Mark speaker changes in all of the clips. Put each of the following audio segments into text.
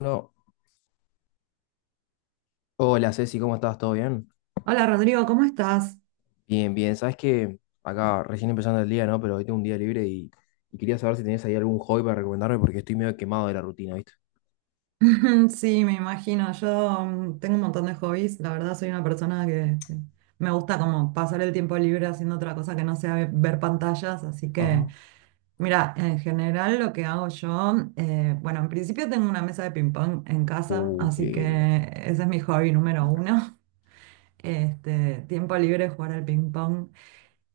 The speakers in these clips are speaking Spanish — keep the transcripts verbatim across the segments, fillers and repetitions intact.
Speaker 1: No. Hola Ceci, ¿cómo estás? ¿Todo bien?
Speaker 2: Hola Rodrigo, ¿cómo estás?
Speaker 1: Bien, bien. Sabes que acá recién empezando el día, ¿no? Pero hoy tengo un día libre y, y quería saber si tenías ahí algún hobby para recomendarme porque estoy medio quemado de la rutina, ¿viste?
Speaker 2: Sí, me imagino. Yo mm, tengo un montón de hobbies. La verdad soy una persona que, que me gusta como pasar el tiempo libre haciendo otra cosa que no sea ve- ver pantallas. Así que
Speaker 1: Ajá.
Speaker 2: mira, en general lo que hago yo, eh, bueno, en principio tengo una mesa de ping pong en casa,
Speaker 1: Uh, qué
Speaker 2: así que
Speaker 1: lindo.
Speaker 2: ese es mi hobby número uno. Este, tiempo libre jugar al ping pong.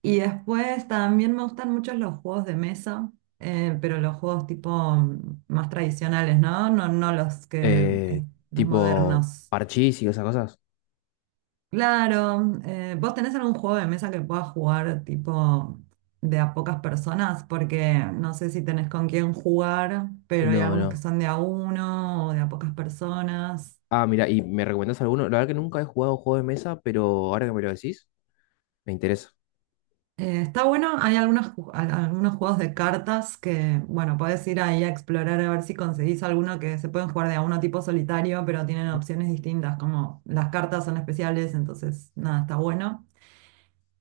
Speaker 2: Y después también me gustan mucho los juegos de mesa, eh, pero los juegos tipo mm, más tradicionales, ¿no? No, no los que
Speaker 1: Eh,
Speaker 2: eh, los
Speaker 1: Tipo
Speaker 2: modernos.
Speaker 1: parchís y esas cosas.
Speaker 2: Claro, eh, ¿vos tenés algún juego de mesa que puedas jugar tipo de a pocas personas? Porque no sé si tenés con quién jugar, pero hay
Speaker 1: No,
Speaker 2: algunos que
Speaker 1: no.
Speaker 2: son de a uno o de a pocas personas.
Speaker 1: Ah, mira, ¿y me recomendás alguno? La verdad que nunca he jugado juego de mesa, pero ahora que me lo decís, me interesa.
Speaker 2: Eh, está bueno, hay algunos, ju- al- algunos juegos de cartas que, bueno, podés ir ahí a explorar a ver si conseguís alguno que se pueden jugar de a uno tipo solitario, pero tienen opciones distintas, como las cartas son especiales, entonces nada, está bueno.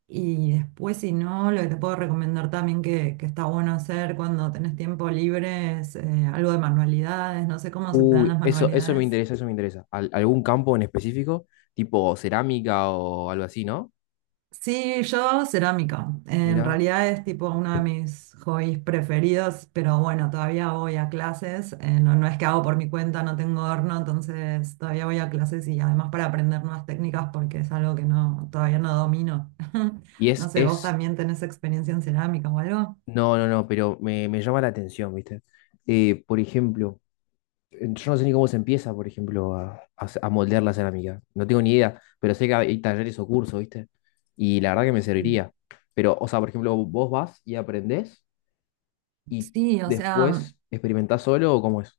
Speaker 2: Y después, si no, lo que te puedo recomendar también que, que está bueno hacer cuando tenés tiempo libre es eh, algo de manualidades, no sé cómo se te dan
Speaker 1: Uy,
Speaker 2: las
Speaker 1: eso, eso me
Speaker 2: manualidades.
Speaker 1: interesa, eso me interesa. Al- ¿algún campo en específico? Tipo cerámica o algo así, ¿no?
Speaker 2: Sí, yo cerámica. En
Speaker 1: Mira.
Speaker 2: realidad es tipo uno de mis hobbies preferidos, pero bueno, todavía voy a clases. Eh, no, no es que hago por mi cuenta, no tengo horno, entonces todavía voy a clases y además para aprender nuevas técnicas porque es algo que no, todavía no domino.
Speaker 1: Y
Speaker 2: No
Speaker 1: es,
Speaker 2: sé, ¿vos
Speaker 1: es,
Speaker 2: también tenés experiencia en cerámica o algo?
Speaker 1: no, no, no, pero me, me llama la atención, ¿viste? Eh, por ejemplo, en- yo no sé ni cómo se empieza, por ejemplo, a, a se- a moldear la cerámica. No tengo ni idea, pero sé que hay talleres o cursos, ¿viste? Y la verdad que me
Speaker 2: Sí.
Speaker 1: serviría. Pero, o sea, por ejemplo, vos vas y aprendés y
Speaker 2: Sí, o sea,
Speaker 1: después experimentás solo o cómo es.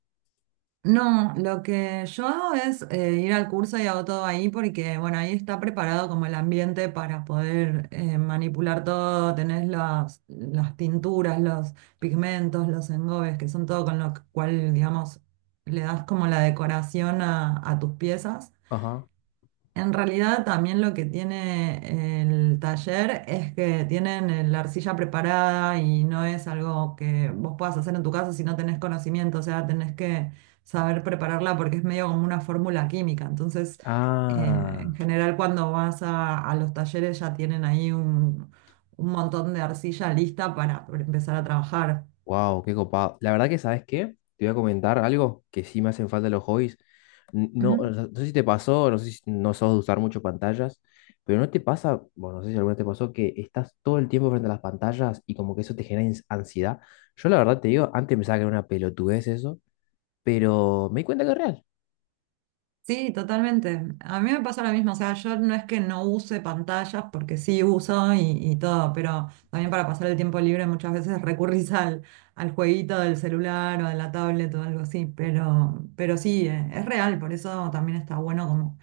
Speaker 2: no, lo que yo hago es eh, ir al curso y hago todo ahí porque, bueno, ahí está preparado como el ambiente para poder eh, manipular todo, tenés las, las tinturas, los pigmentos, los engobes, que son todo con lo cual, digamos, le das como la decoración a, a tus piezas.
Speaker 1: Ajá.
Speaker 2: En realidad también lo que tiene eh, el taller es que tienen eh, la arcilla preparada y no es algo que vos puedas hacer en tu casa si no tenés conocimiento, o sea, tenés que saber prepararla porque es medio como una fórmula química. Entonces, eh, en
Speaker 1: Ah,
Speaker 2: general cuando vas a, a los talleres ya tienen ahí un, un montón de arcilla lista para pre- empezar a trabajar.
Speaker 1: wow, qué copado. La verdad que, ¿sabes qué? Te voy a comentar algo que sí me hacen falta los hobbies. No, o sea, no sé si te pasó, no sé si no sos de usar mucho pantallas, pero no te pasa, bueno, no sé si alguna vez te pasó que estás todo el tiempo frente a las pantallas y como que eso te genera ins- ansiedad. Yo la verdad te digo, antes pensaba que era una pelotudez eso, pero me di cuenta que es real.
Speaker 2: Sí, totalmente. A mí me pasa lo mismo, o sea, yo no es que no use pantallas, porque sí uso y, y todo, pero también para pasar el tiempo libre muchas veces recurrís al, al jueguito del celular o de la tablet o algo así, pero, pero sí, eh, es real, por eso también está bueno como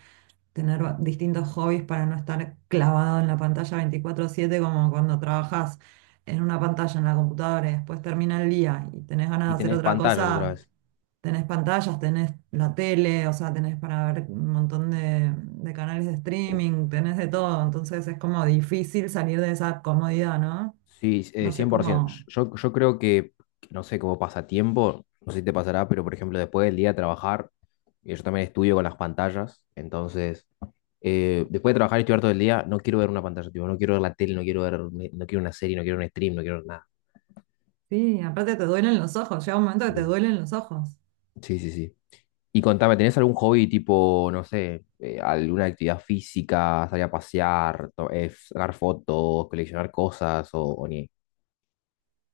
Speaker 2: tener va- distintos hobbies para no estar clavado en la pantalla veinticuatro siete como cuando trabajas en una pantalla en la computadora y después termina el día y tenés ganas
Speaker 1: Y
Speaker 2: de hacer
Speaker 1: tenés
Speaker 2: otra
Speaker 1: pantallas otra
Speaker 2: cosa.
Speaker 1: vez.
Speaker 2: Tenés pantallas, tenés la tele, o sea, tenés para ver un montón de, de canales de streaming, tenés de todo, entonces es como difícil salir de esa comodidad, ¿no?
Speaker 1: Sí, eh,
Speaker 2: No sé
Speaker 1: cien por ciento.
Speaker 2: cómo...
Speaker 1: Yo, yo creo que, no sé, como pasatiempo, no sé si te pasará, pero por ejemplo, después del día de trabajar, eh, yo también estudio con las pantallas, entonces eh, después de trabajar y estudiar todo el día, no quiero ver una pantalla, tipo, no quiero ver la tele, no quiero ver, no quiero una serie, no quiero un stream, no quiero nada.
Speaker 2: Sí, aparte te duelen los ojos, llega un momento que te
Speaker 1: Mm.
Speaker 2: duelen los ojos.
Speaker 1: Sí, sí, sí. Y contame, ¿tenés algún hobby tipo, no sé, eh, alguna actividad física, salir a pasear, to- eh, sacar fotos, coleccionar cosas o, o ni?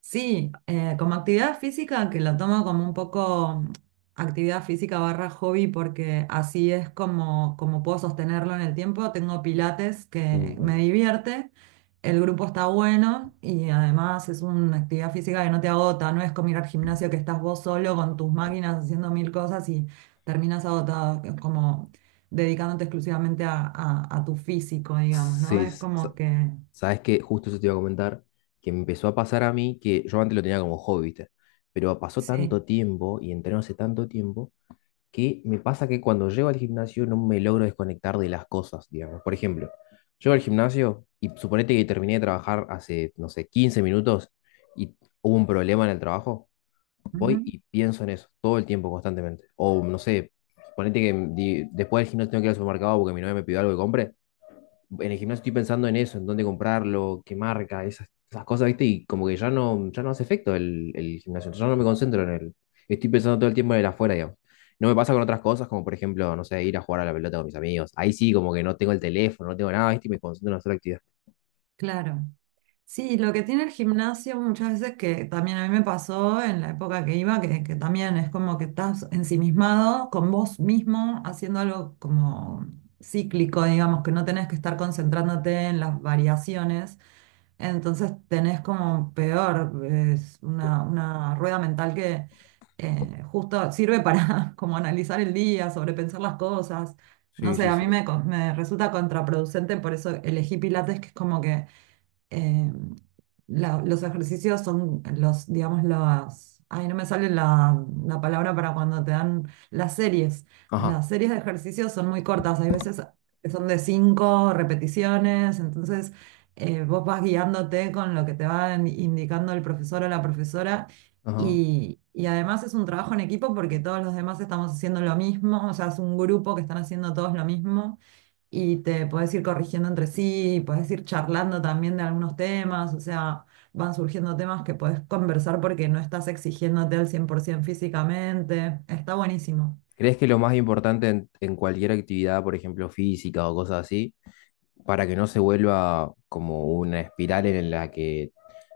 Speaker 2: Sí, eh, como actividad física, que lo tomo como un poco mm, actividad física barra hobby, porque así es como, como puedo sostenerlo en el tiempo. Tengo pilates que me
Speaker 1: Mm.
Speaker 2: divierte, el grupo está bueno y además es una actividad física que no te agota, no es como ir al gimnasio que estás vos solo con tus máquinas haciendo mil cosas y terminas agotado, que es como dedicándote exclusivamente a, a- a tu físico, digamos, ¿no?
Speaker 1: Sí,
Speaker 2: Es
Speaker 1: s- sa-
Speaker 2: como que...
Speaker 1: sabes que justo eso te iba a comentar, que me empezó a pasar a mí, que yo antes lo tenía como hobby, ¿viste? Pero pasó
Speaker 2: Sí.
Speaker 1: tanto tiempo y entrené hace tanto tiempo que me pasa que cuando llego al gimnasio no me logro desconectar de las cosas, digamos. Por ejemplo, llego al gimnasio y suponete que terminé de trabajar hace, no sé, quince minutos y hubo un problema en el trabajo, voy y pienso en eso todo el tiempo, constantemente. O no sé, suponete que di- después del gimnasio tengo que ir al supermercado porque mi novia me pidió algo que compre, en el gimnasio estoy pensando en eso, en dónde comprarlo, qué marca, esas, esas cosas, ¿viste? Y como que ya no, ya no hace efecto el, el gimnasio, ya no me concentro en él. Estoy pensando todo el tiempo en el afuera, digamos. No me pasa con otras cosas, como por ejemplo, no sé, ir a jugar a la pelota con mis amigos. Ahí sí, como que no tengo el teléfono, no tengo nada, ¿viste? Y me concentro en hacer la actividad.
Speaker 2: Claro. Sí, lo que tiene el gimnasio muchas veces que también a mí me pasó en la época que iba, que, que también es como que estás ensimismado con vos mismo, haciendo algo como cíclico, digamos, que no tenés que estar concentrándote en las variaciones. Entonces tenés como peor, es una, una rueda mental que eh, justo sirve para como analizar el día, sobrepensar las cosas. No
Speaker 1: Sí,
Speaker 2: sé,
Speaker 1: sí,
Speaker 2: a mí
Speaker 1: sí.
Speaker 2: me, co- me resulta contraproducente, por eso elegí Pilates, que es como que eh, la- los ejercicios son los, digamos, las... Ay, no me sale la, la palabra para cuando te dan las series.
Speaker 1: Ajá,
Speaker 2: Las series de ejercicios son muy cortas, hay veces que son de cinco repeticiones, entonces eh, vos vas guiándote con lo que te va in- indicando el profesor o la profesora
Speaker 1: ajá.
Speaker 2: y, y además es un trabajo en equipo porque todos los demás estamos haciendo lo mismo, o sea, es un grupo que están haciendo todos lo mismo y te podés ir corrigiendo entre sí, podés ir charlando también de algunos temas, o sea, van surgiendo temas que podés conversar porque no estás exigiéndote al cien por ciento físicamente, está buenísimo.
Speaker 1: ¿Crees que lo más importante en, en cualquier actividad, por ejemplo, física o cosas así, para que no se vuelva como una espiral en la que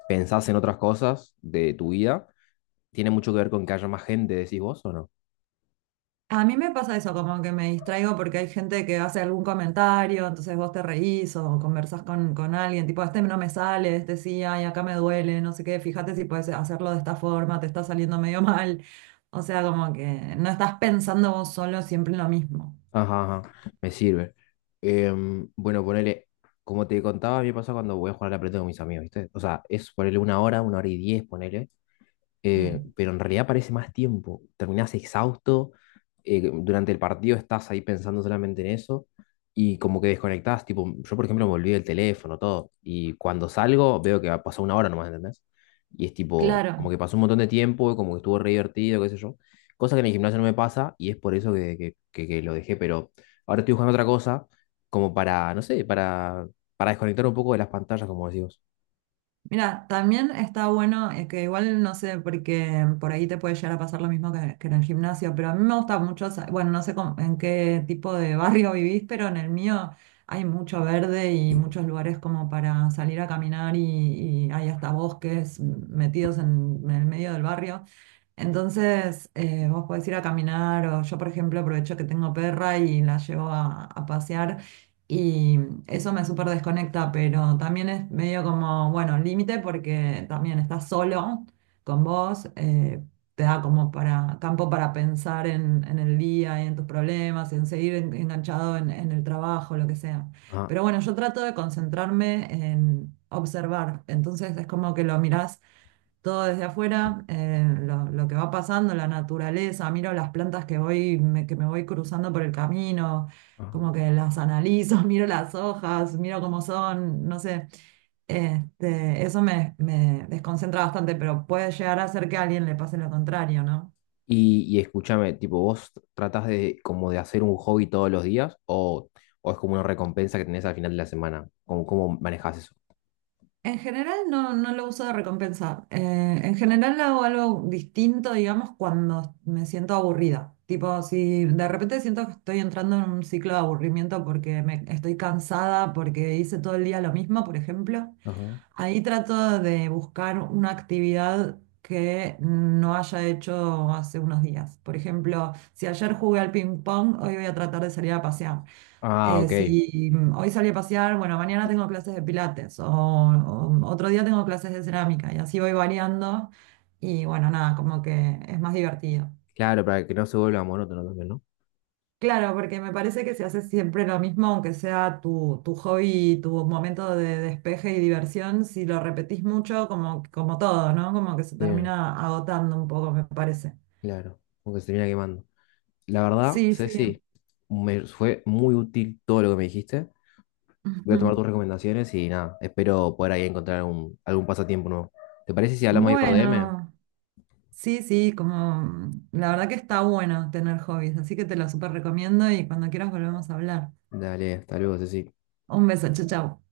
Speaker 1: pensás en otras cosas de tu vida, tiene mucho que ver con que haya más gente, decís vos o no?
Speaker 2: A mí me pasa eso, como que me distraigo porque hay gente que hace algún comentario, entonces vos te reís o conversás con, con alguien, tipo, este no me sale, este sí, ay, acá me duele, no sé qué, fíjate si puedes hacerlo de esta forma, te está saliendo medio mal. O sea, como que no estás pensando vos solo siempre en lo mismo.
Speaker 1: Ajá, ajá, me sirve. Em, bueno, ponele, como te contaba, a mí me pasa cuando voy a jugar a la pelota con mis amigos, ¿viste? O sea, es ponele una hora, una hora y diez, ponele. Eh,
Speaker 2: Sí,
Speaker 1: pero en realidad parece más tiempo. Terminás exhausto, eh, durante el partido estás ahí pensando solamente en eso y como que desconectás, tipo, yo por ejemplo me olvidé el teléfono, todo, y cuando salgo veo que ha pasado una hora nomás, ¿entendés? Y es tipo, como
Speaker 2: claro.
Speaker 1: que pasó un montón de tiempo, como que estuvo re divertido, qué sé yo, cosa que en el gimnasio no me pasa y es por eso que, que, que- que lo dejé, pero ahora estoy buscando otra cosa como para, no sé, para, para desconectar un poco de las pantallas, como decís vos.
Speaker 2: Mira, también está bueno, eh, que igual no sé, porque por ahí te puede llegar a pasar lo mismo que, que en el gimnasio, pero a mí me gusta mucho, sa- bueno, no sé cómo- en qué tipo de barrio vivís, pero en el mío hay mucho verde y muchos lugares como para salir a caminar y, y hay hasta bosques metidos en, en el medio del barrio. Entonces, eh, vos podés ir a caminar o yo, por ejemplo, aprovecho que tengo perra y la llevo a, a pasear y eso me súper desconecta, pero también es medio como, bueno, límite porque también estás solo con vos, eh, te da como para campo para pensar en, en el día y en tus problemas, en seguir en- enganchado en, en el trabajo, lo que sea.
Speaker 1: Ajá,
Speaker 2: Pero bueno, yo trato de concentrarme en observar, entonces es como que lo mirás todo desde afuera, eh, lo, lo que va pasando, la naturaleza, miro las plantas que voy, me- que me voy cruzando por el camino,
Speaker 1: ajá.
Speaker 2: como que las analizo, miro las hojas, miro cómo son, no sé. Este, eso me, me desconcentra bastante, pero puede llegar a ser que a alguien le pase lo contrario, ¿no?
Speaker 1: Y, y escúchame, tipo, ¿vos tratás de como de hacer un hobby todos los días o, o es como una recompensa que tenés al final de la semana? ¿Cómo, cómo manejás eso?
Speaker 2: En general no, no lo uso de recompensa. Eh, en general hago algo distinto, digamos, cuando me siento aburrida. Tipo, si de repente siento que estoy entrando en un ciclo de aburrimiento porque me, estoy cansada, porque hice todo el día lo mismo, por ejemplo,
Speaker 1: Ajá.
Speaker 2: ahí trato de buscar una actividad que no haya hecho hace unos días. Por ejemplo, si ayer jugué al ping pong, hoy voy a tratar de salir a pasear.
Speaker 1: Ah,
Speaker 2: Eh,
Speaker 1: ok.
Speaker 2: si mm, hoy salí a pasear, bueno, mañana tengo clases de pilates o, o otro día tengo clases de cerámica y así voy variando y bueno, nada, como que es más divertido.
Speaker 1: Claro, para que no se vuelva monótono también, ¿no?
Speaker 2: Claro, porque me parece que si haces siempre lo mismo, aunque sea tu, tu hobby, tu momento de despeje y diversión, si lo repetís mucho, como, como todo, ¿no? Como que se
Speaker 1: Sí,
Speaker 2: termina agotando un poco, me parece.
Speaker 1: claro. Porque se termina quemando. La verdad,
Speaker 2: Sí, sí.
Speaker 1: Ceci, me fue muy útil todo lo que me dijiste. Voy a tomar tus recomendaciones y nada, espero poder ahí encontrar algún, algún pasatiempo nuevo. ¿Te parece si hablamos ahí por D M?
Speaker 2: Bueno. Sí, sí, como mm, la verdad que está bueno tener hobbies, así que te lo súper recomiendo y cuando quieras volvemos a hablar.
Speaker 1: Dale, hasta luego, Ceci.
Speaker 2: Un beso, chau, chau.